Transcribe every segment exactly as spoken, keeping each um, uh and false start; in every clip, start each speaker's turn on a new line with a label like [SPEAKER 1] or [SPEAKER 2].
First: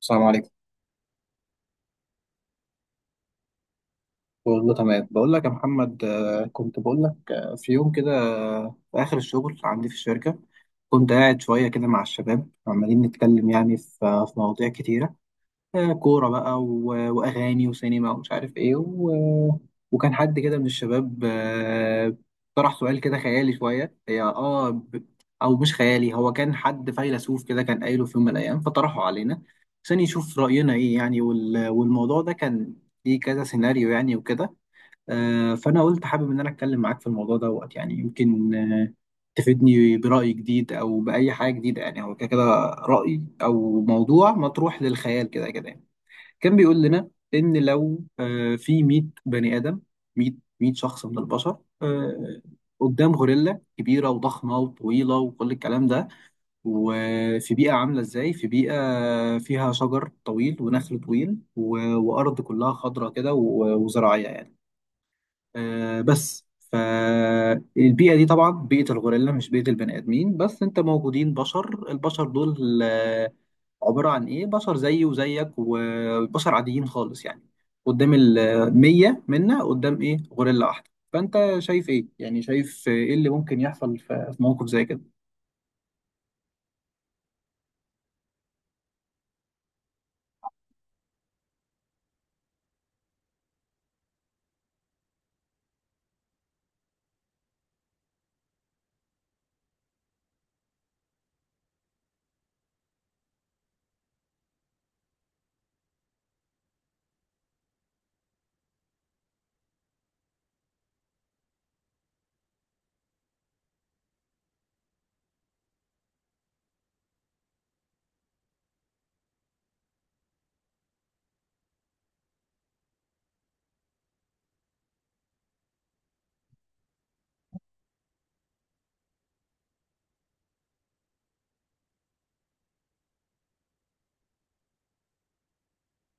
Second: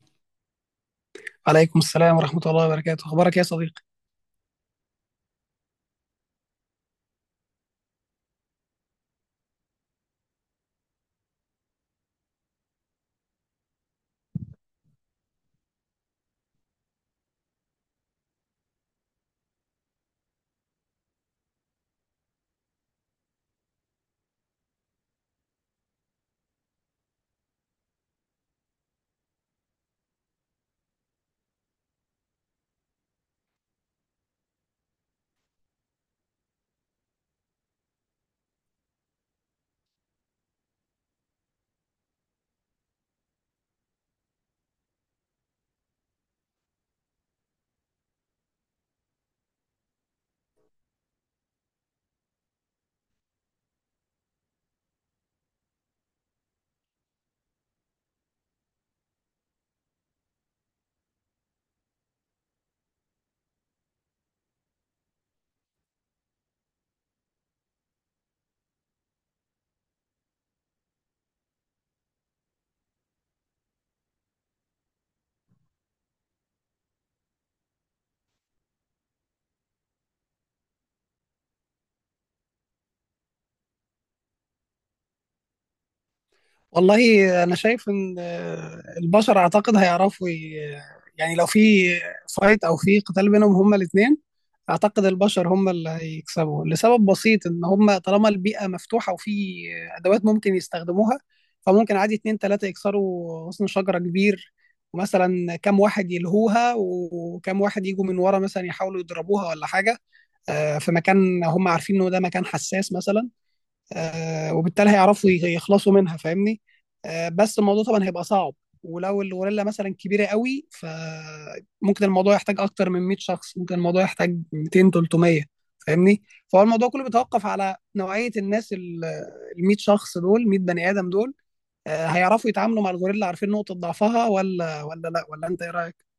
[SPEAKER 1] السلام عليكم.
[SPEAKER 2] عليكم السلام ورحمة الله وبركاته، أخبارك يا صديقي؟
[SPEAKER 1] والله تمام. بقول لك يا محمد، آه، كنت بقول لك آه، في يوم كده، آه، في آخر الشغل عندي في الشركة. كنت قاعد شوية كده مع الشباب عمالين نتكلم يعني في آه، في مواضيع كتيرة. آه، كورة بقى و- وأغاني وسينما ومش عارف إيه و... وكان حد كده من الشباب، آه، طرح سؤال كده خيالي شوية. هي آه ب... أو مش خيالي، هو كان حد فيلسوف كده كان قايله في يوم من الأيام، فطرحه علينا عشان يشوف رأينا إيه يعني. وال... والموضوع ده كان ليه كذا سيناريو يعني وكده. آه، فأنا قلت حابب إن أنا أتكلم معاك في الموضوع دوت، يعني يمكن آه، تفيدني برأي جديد أو بأي حاجة جديدة، يعني هو كده كده، رأي أو موضوع مطروح للخيال كده كده يعني. كان بيقول لنا ان لو، آه، في ميت بني ادم، ميت، ميت شخص من البشر، آه، قدام غوريلا كبيره وضخمه وطويله وكل الكلام ده، وفي بيئه عامله ازاي، في بيئه فيها شجر طويل ونخل طويل و- وارض كلها خضراء كده و- وزراعيه يعني، آه بس. فالبيئة دي طبعا بيئة الغوريلا، مش بيئة البني آدمين، بس انت موجودين بشر، البشر دول آه، عبارة عن ايه، بشر زيي وزيك وبشر عاديين خالص يعني. قدام المية منا، قدام ايه، غوريلا واحدة، فانت شايف ايه يعني، شايف ايه اللي ممكن يحصل في في موقف زي كده؟
[SPEAKER 2] والله، أنا شايف إن آه، البشر أعتقد هيعرفوا ي- يعني لو في فايت أو في قتال بينهم هما الاتنين، أعتقد البشر هما اللي هيكسبوا، لسبب بسيط إن هما طالما البيئة مفتوحة وفي أدوات ممكن يستخدموها، فممكن عادي اتنين تلاتة يكسروا غصن شجرة كبير، ومثلا كام واحد يلهوها وكام واحد يجوا من ورا مثلا يحاولوا يضربوها ولا حاجة. آه، في مكان هم عارفين إنه ده مكان حساس مثلا. آه، وبالتالي هيعرفوا ي- يخلصوا منها، فاهمني. آه، بس الموضوع طبعا هيبقى صعب، ولو الغوريلا مثلا كبيره قوي فممكن الموضوع يحتاج اكتر من 100 شخص، ممكن الموضوع يحتاج مئتين، تلت ميه، فاهمني. فهو الموضوع كله بيتوقف على نوعيه الناس، ال ال 100 شخص دول، مية بني آدم بني ادم دول، آه، هيعرفوا يتعاملوا مع الغوريلا، عارفين نقطه ضعفها ولا ولا لا، ولا انت ايه رايك؟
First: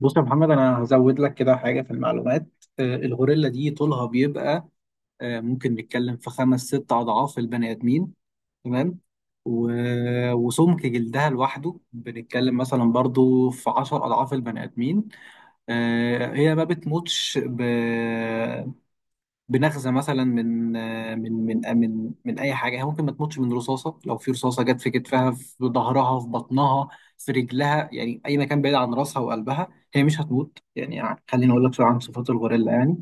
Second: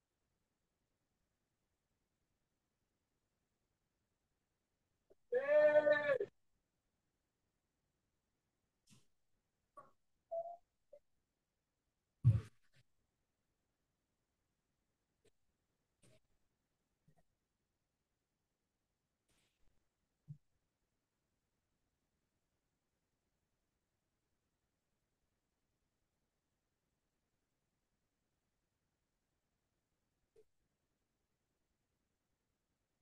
[SPEAKER 1] بص يا محمد، انا هزود لك كده حاجة في المعلومات. آه، الغوريلا دي طولها بيبقى آه، ممكن نتكلم في خمس ست أضعاف البني آدمين، تمام. و- وسمك جلدها لوحده بنتكلم مثلا برضو في عشر أضعاف البني آدمين. آه، هي ما بتموتش ب... بنغزه مثلا من من من من من اي حاجه. هي ممكن ما تموتش من رصاصه، لو في رصاصه جت في كتفها، في ظهرها، في بطنها، في رجلها، يعني اي مكان بعيد عن راسها وقلبها، هي مش هتموت. يعني خليني اقول لك شويه عن صفات الغوريلا يعني.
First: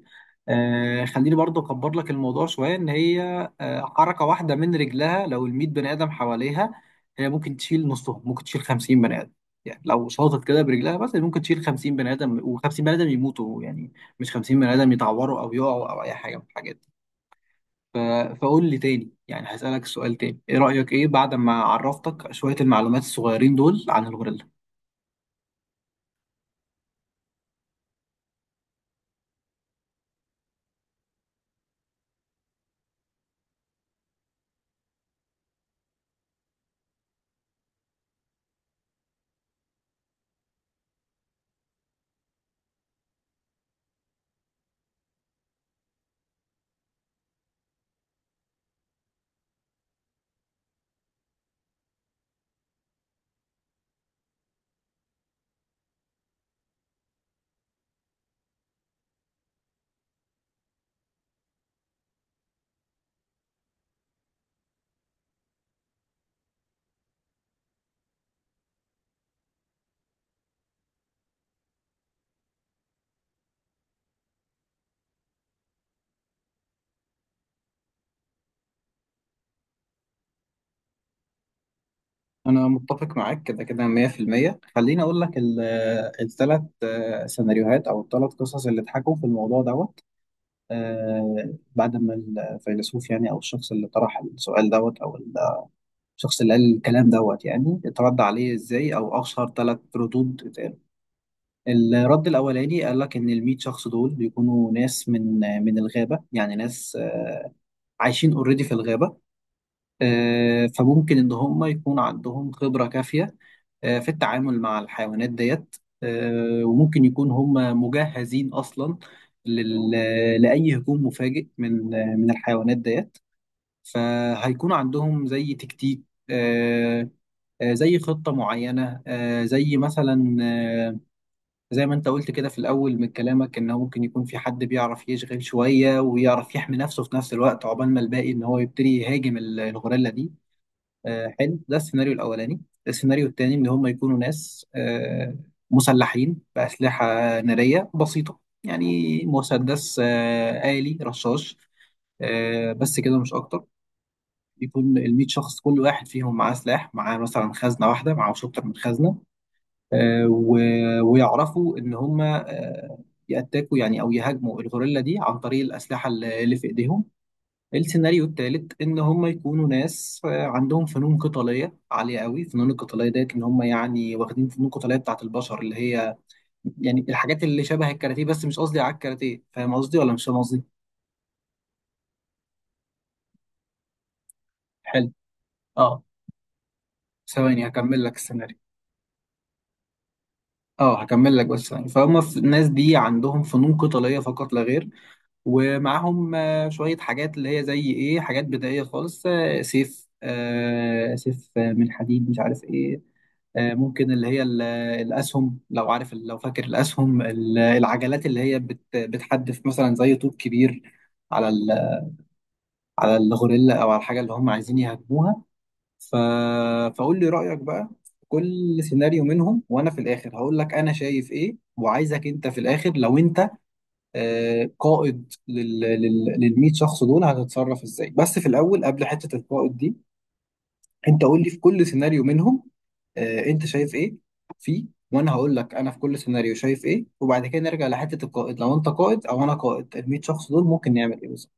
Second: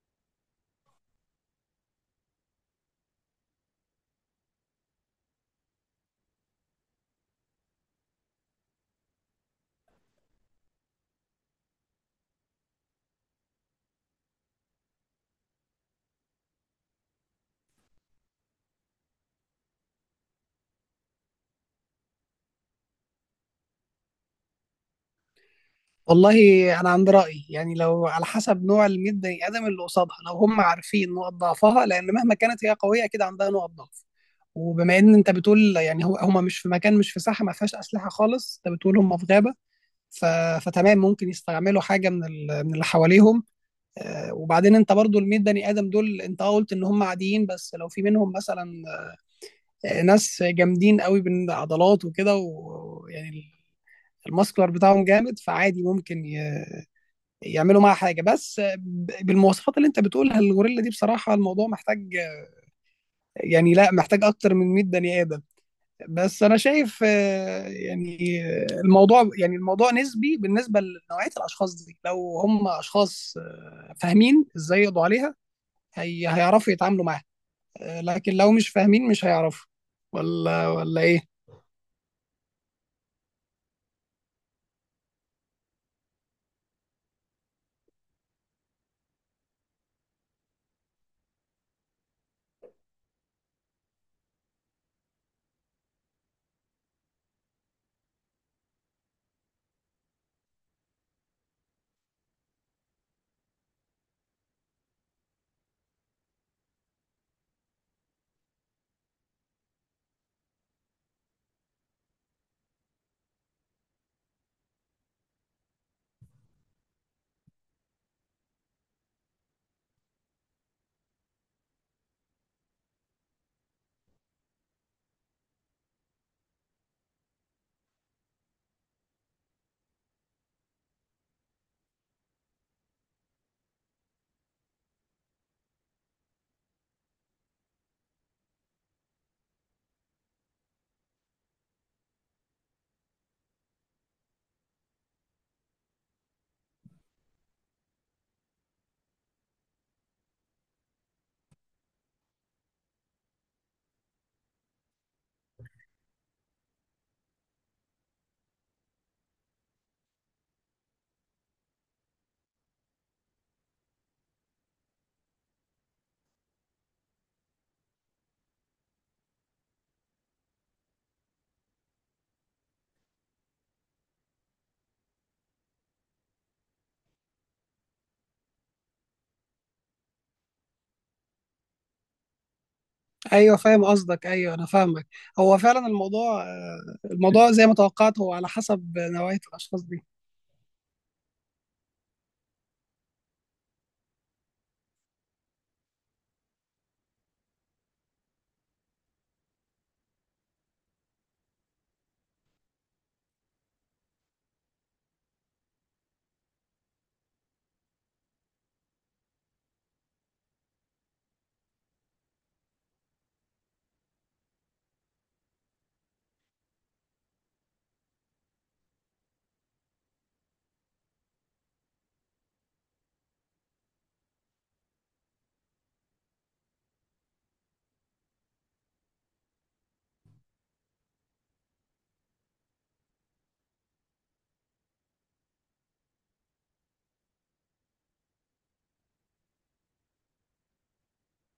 [SPEAKER 1] آه خليني برضو اكبر لك الموضوع شويه، ان هي آه حركه واحده من رجلها لو ال ميت بني ادم حواليها، هي ممكن تشيل نصهم، ممكن تشيل خمسين بني ادم. يعني لو شاطت كده برجلها بس، ممكن تشيل خمسين بني ادم و50 بني ادم يموتوا يعني، مش خمسين بني آدم يتعوروا أو يقعوا أو أي حاجة من الحاجات دي. ف... فقول لي تاني يعني، هسألك السؤال تاني، إيه رأيك إيه بعد ما عرفتك شوية المعلومات الصغيرين دول عن الغوريلا؟
[SPEAKER 2] والله، انا عندي راي، يعني لو على حسب نوع ال مية بني آدم بني ادم اللي قصادها، لو هم عارفين نقط ضعفها، لان مهما كانت هي قويه اكيد عندها نقط ضعف. وبما ان انت بتقول يعني هو هم مش في مكان، مش في ساحه ما فيهاش اسلحه خالص، انت بتقول هم في غابه. ف... فتمام، ممكن يستعملوا حاجه من ال... من اللي حواليهم. آه، وبعدين انت برضو ال مية بني آدم بني ادم دول، انت اه قلت ان هم عاديين، بس لو في منهم مثلا آه، ناس جامدين قوي بالعضلات وكده، ويعني الماسكولار بتاعهم جامد، فعادي ممكن يعملوا معاها حاجه، بس ب- بالمواصفات اللي انت بتقولها الغوريلا دي، بصراحه الموضوع محتاج، يعني لا، محتاج اكتر من مية بني آدم بني ادم. بس انا شايف، آه، يعني آه، الموضوع، يعني الموضوع نسبي بالنسبه لنوعيه الاشخاص دي، لو هم اشخاص آه، فاهمين ازاي يقضوا عليها، هي هيعرفوا يتعاملوا معاها. آه، لكن لو مش فاهمين مش هيعرفوا ولا ولا ايه؟
[SPEAKER 1] أنا متفق معاك كده كده مية في المية. خليني أقول لك الثلاث سيناريوهات أو الثلاث قصص اللي اتحكوا في الموضوع دوت. آه، بعد ما الفيلسوف يعني، أو الشخص اللي طرح السؤال دوت، أو ال- الشخص اللي قال الكلام دوت، يعني اترد عليه إزاي، أو أشهر ثلاث ردود. الرد الأولاني قال لك إن الميت شخص دول بيكونوا ناس من من الغابة، يعني ناس آه، عايشين اوريدي في الغابة. آه، فممكن إن هم يكون عندهم خبرة كافية آه، في التعامل مع الحيوانات ديت. آه، وممكن يكون هم مجهزين أصلا لل- لأي هجوم مفاجئ من آه، من الحيوانات ديت. فهيكون عندهم زي تكتيك، آه، آه، زي خطة معينة، آه، زي مثلا آه، زي ما انت قلت كده في الاول من كلامك، ان هو ممكن يكون في حد بيعرف يشغل شويه ويعرف يحمي نفسه في نفس الوقت، عقبال ما الباقي ان هو يبتدي يهاجم ال- الغوريلا دي. آه حلو، ده السيناريو الاولاني. السيناريو الثاني ان هم يكونوا ناس آه مسلحين باسلحه ناريه بسيطه، يعني مسدس آه آلي رشاش، آه بس كده مش اكتر. يكون ال ميت شخص كل واحد فيهم معاه سلاح، معاه مثلا خزنه واحده، معهوش اكتر من خزنه. آه، و- ويعرفوا ان هم آه، يأتاكوا يعني، او يهاجموا الغوريلا دي عن طريق الاسلحه اللي اللي في ايديهم. السيناريو الثالث ان هم يكونوا ناس آه، عندهم فنون قتاليه عاليه قوي، فنون القتاليه ديت ان هم يعني واخدين فنون قتاليه بتاعت البشر، اللي هي يعني الحاجات اللي شبه الكاراتيه، بس مش قصدي على الكاراتيه، فاهم قصدي ولا مش فاهم قصدي؟
[SPEAKER 2] ايوه فاهم قصدك، ايوه انا فاهمك.
[SPEAKER 1] حلو.
[SPEAKER 2] هو فعلا
[SPEAKER 1] اه
[SPEAKER 2] الموضوع، آه، الموضوع
[SPEAKER 1] ثواني
[SPEAKER 2] زي ما
[SPEAKER 1] هكمل لك
[SPEAKER 2] توقعت، هو على
[SPEAKER 1] السيناريو.
[SPEAKER 2] حسب نوعيه الاشخاص دي.
[SPEAKER 1] اه هكمل لك بس ثواني. فهم في- الناس دي عندهم فنون قتاليه فقط لا غير، ومعاهم آه، شوية حاجات اللي هي زي ايه، حاجات بدائية خالص، آه، سيف آه، سيف آه، من حديد، مش عارف ايه. آه، ممكن اللي هي ال- الأسهم، لو عارف لو فاكر، الأسهم ال- العجلات اللي هي بت- بتحدف مثلا زي طوب كبير على ال- على الغوريلا أو على الحاجة اللي هم عايزين يهاجموها. ف... فقول لي رأيك بقى في كل سيناريو منهم، وأنا في الآخر هقول لك أنا شايف ايه، وعايزك أنت في الآخر لو أنت آه، قائد لل لل لل ميت شخص دول، هتتصرف ازاي؟ بس في الاول، قبل حته القائد دي، انت قول لي في كل سيناريو منهم آه، انت شايف ايه فيه، وانا هقول لك انا في كل سيناريو شايف ايه. وبعد كده نرجع لحته القائد، لو انت قائد او انا قائد ال مية شخص دول ممكن نعمل ايه بالظبط.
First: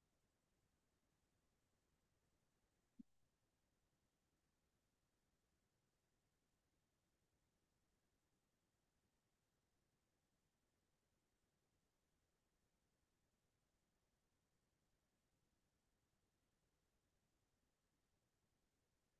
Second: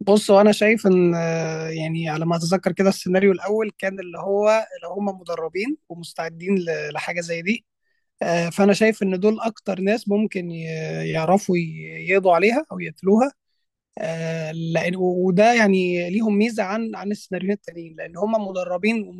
[SPEAKER 2] بص، وانا شايف ان آه، يعني على ما اتذكر كده، السيناريو الاول كان اللي هو لو هم مدربين ومستعدين ل- لحاجه زي دي. آه، فانا شايف ان دول اكتر ناس ممكن ي- يعرفوا ي- يقضوا عليها او يقتلوها، آه، لان وده يعني ليهم ميزه عن عن السيناريوهات التانيين، لان هم مدربين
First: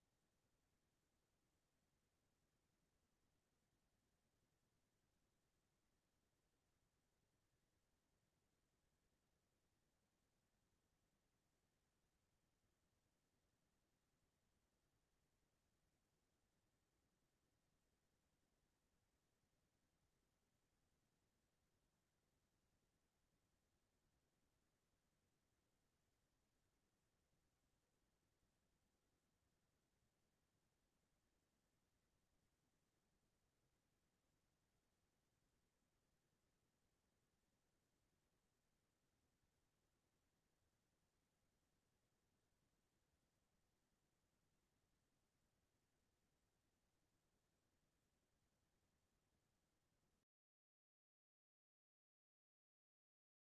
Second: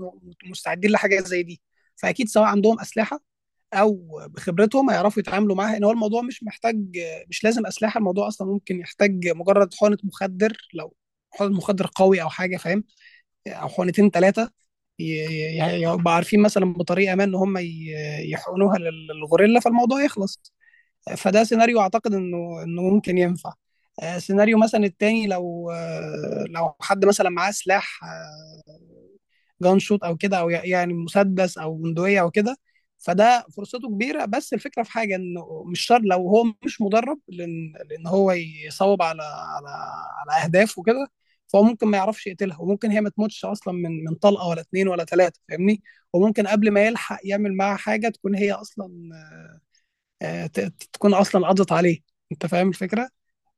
[SPEAKER 2] ومستعدين لحاجه زي دي. فاكيد سواء عندهم اسلحه او بخبرتهم هيعرفوا يتعاملوا معاها، ان هو الموضوع مش محتاج، مش لازم اسلحه. الموضوع اصلا ممكن يحتاج مجرد حقنه مخدر، لو حقنه مخدر قوي او حاجه، فاهم؟ او حقنتين ثلاثه، يبقى عارفين مثلا بطريقه ما ان هم ي- يحقنوها للغوريلا، فالموضوع يخلص. فده سيناريو اعتقد انه انه ممكن ينفع. آه، سيناريو مثلا التاني، لو آه، لو حد مثلا معاه سلاح جان شوت او كده، او يعني مسدس او بندقيه او كده، فده فرصته كبيره، بس الفكره في حاجه انه مش شرط لو هو مش مدرب، لان لان هو يصوب على على على اهداف وكده. فهو ممكن ما يعرفش يقتلها، وممكن هي ما تموتش اصلا من من طلقه ولا اتنين ولا تلاته، فاهمني. وممكن قبل ما يلحق يعمل معاها حاجه، تكون هي اصلا آه، ت- ت- تكون اصلا قضت عليه. انت فاهم الفكره؟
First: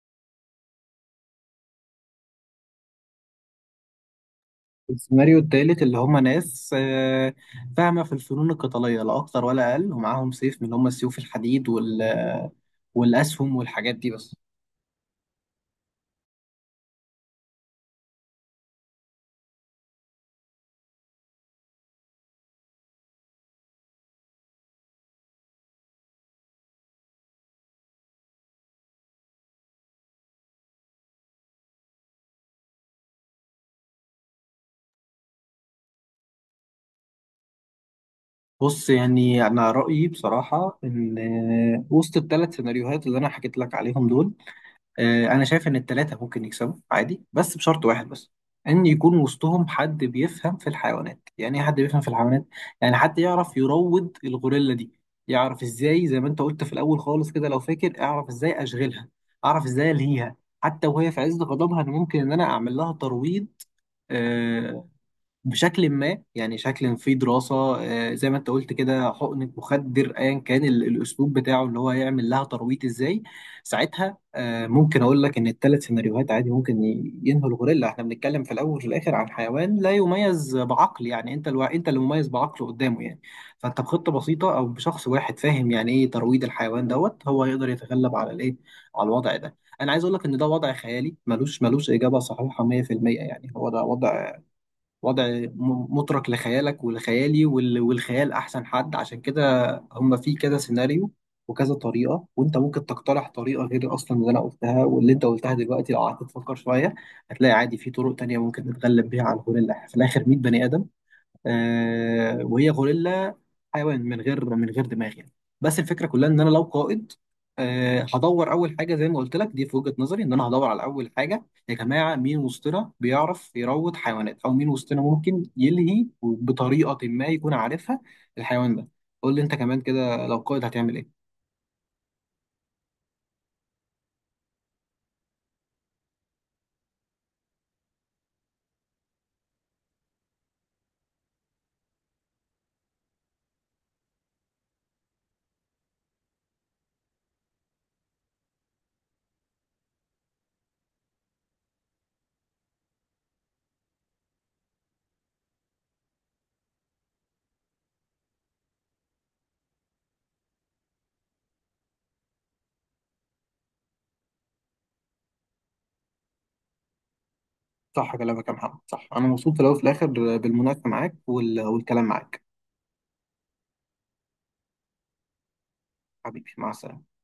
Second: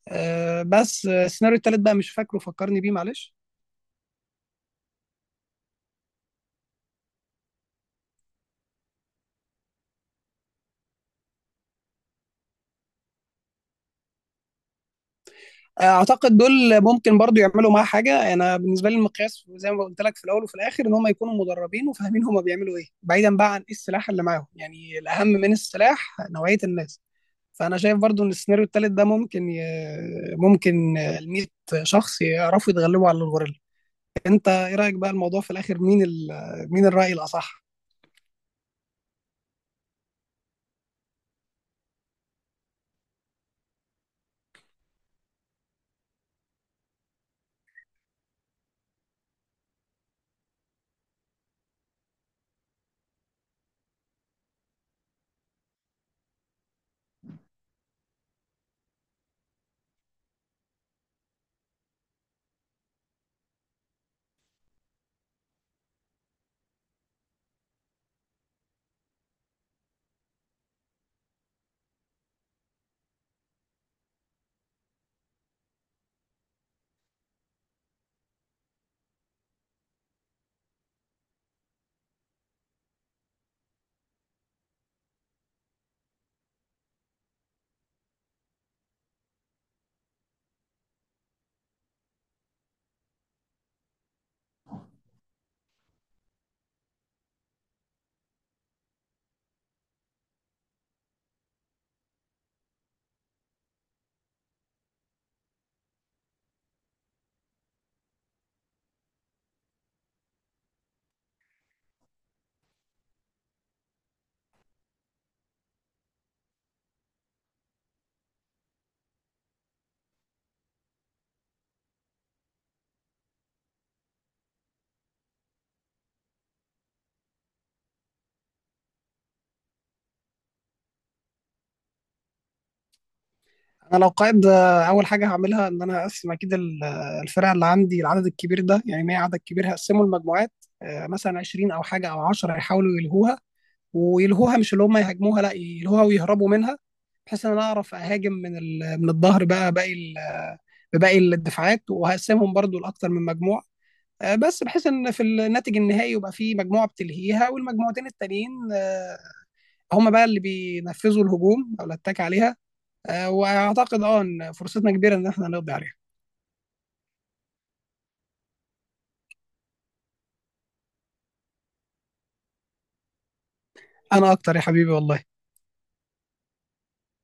[SPEAKER 2] آه، بس آه، السيناريو التالت بقى مش فاكره، فكرني بيه، معلش.
[SPEAKER 1] السيناريو التالت اللي هم ناس آه، فاهمه في الفنون القتاليه لا اكتر ولا اقل، ومعاهم سيف من اللي هم السيوف الحديد وال والاسهم والحاجات دي بس.
[SPEAKER 2] اعتقد دول ممكن برضو يعملوا معاه حاجه. انا بالنسبه لي المقياس زي ما قلت لك في الاول وفي الاخر، ان هم يكونوا مدربين وفاهمين هم بيعملوا ايه، بعيدا بقى عن ايه السلاح اللي معاهم، يعني الاهم من السلاح نوعيه الناس. فانا شايف برضو ان السيناريو الثالث ده ممكن ي... ممكن ال 100 شخص يعرفوا يتغلبوا على الغوريلا. انت ايه رايك بقى، الموضوع في الاخر مين ال... مين الراي الاصح؟
[SPEAKER 1] بص يعني انا رايي بصراحه، ان آه، وسط الثلاث سيناريوهات اللي انا حكيت لك عليهم دول، آه، انا شايف ان الثلاثه ممكن يكسبوا عادي، بس بشرط واحد بس، ان يكون وسطهم حد بيفهم في الحيوانات. يعني ايه حد بيفهم في الحيوانات؟ يعني حد يعرف يروض الغوريلا دي، يعرف ازاي، زي ما انت قلت في الاول خالص كده لو فاكر، اعرف ازاي اشغلها، اعرف ازاي الهيها، حتى وهي في عز غضبها، انا ممكن ان انا اعمل لها ترويض آه، بشكل ما، يعني شكل في دراسة، آه، زي ما انت قلت كده، حقنة مخدر، ايا كان ال- الاسلوب بتاعه اللي هو هيعمل لها ترويض ازاي. ساعتها آه، ممكن اقول لك ان الثلاث سيناريوهات عادي ممكن ي- ينهوا الغوريلا. احنا بنتكلم في الاول وفي الاخر عن حيوان لا يميز بعقل، يعني انت الو... انت اللي مميز بعقله قدامه يعني. فانت بخطة بسيطة او بشخص واحد فاهم يعني ايه ترويض الحيوان دوت، هو يقدر يتغلب على الايه، على الوضع ده. انا عايز اقول لك ان ده وضع خيالي، ملوش ملوش اجابة صحيحة مية في المية. يعني هو ده وضع، وضع م- مترك لخيالك ولخيالي وال- والخيال احسن حد، عشان كده هم في كذا سيناريو وكذا طريقه. وانت ممكن تقترح طريقه غير اصلا اللي انا قلتها واللي انت قلتها دلوقتي، لو قعدت تفكر شويه هتلاقي عادي في طرق تانية ممكن نتغلب بيها على الهول، اللي في الاخر ميت بني ادم، آه وهي غوريلا، حيوان من غير من غير دماغ يعني. بس الفكره كلها، ان انا لو قائد، آه هدور اول حاجه. زي ما قلت لك دي في وجهه نظري، ان انا هدور على اول حاجه، يا جماعه مين وسطنا بيعرف يروض حيوانات، او مين وسطنا ممكن يلهي بطريقه ما يكون عارفها الحيوان ده. قول لي انت كمان كده، لو قائد هتعمل ايه؟
[SPEAKER 2] انا لو قائد، آه، اول حاجه هعملها ان انا هقسم اكيد ال- آه، الفرق اللي عندي العدد الكبير ده، يعني مية عدد كبير، هقسمه لمجموعات، آه، مثلا عشرين او حاجه او عشر يحاولوا يلهوها، ويلهوها، مش اللي هم يهاجموها، لا يلهوها ويهربوا منها، بحيث ان انا اعرف اهاجم من ال- من الظهر، بقى باقي ال- آه، بباقي الدفاعات، وهقسمهم برضو لاكتر من مجموعه. آه، بس بحيث ان في الناتج النهائي يبقى في مجموعه بتلهيها، والمجموعتين التانيين آه، هم بقى اللي بينفذوا الهجوم او الاتاك عليها. آه، واعتقد اه ان فرصتنا كبيره ان احنا نقضي عليها.
[SPEAKER 1] صح كلامك يا محمد، صح. انا مبسوط في الاول وفي الاخر بالمناقشه معاك وال- والكلام معاك.
[SPEAKER 2] انا اكتر يا حبيبي، والله.
[SPEAKER 1] حبيبي، مع السلامه.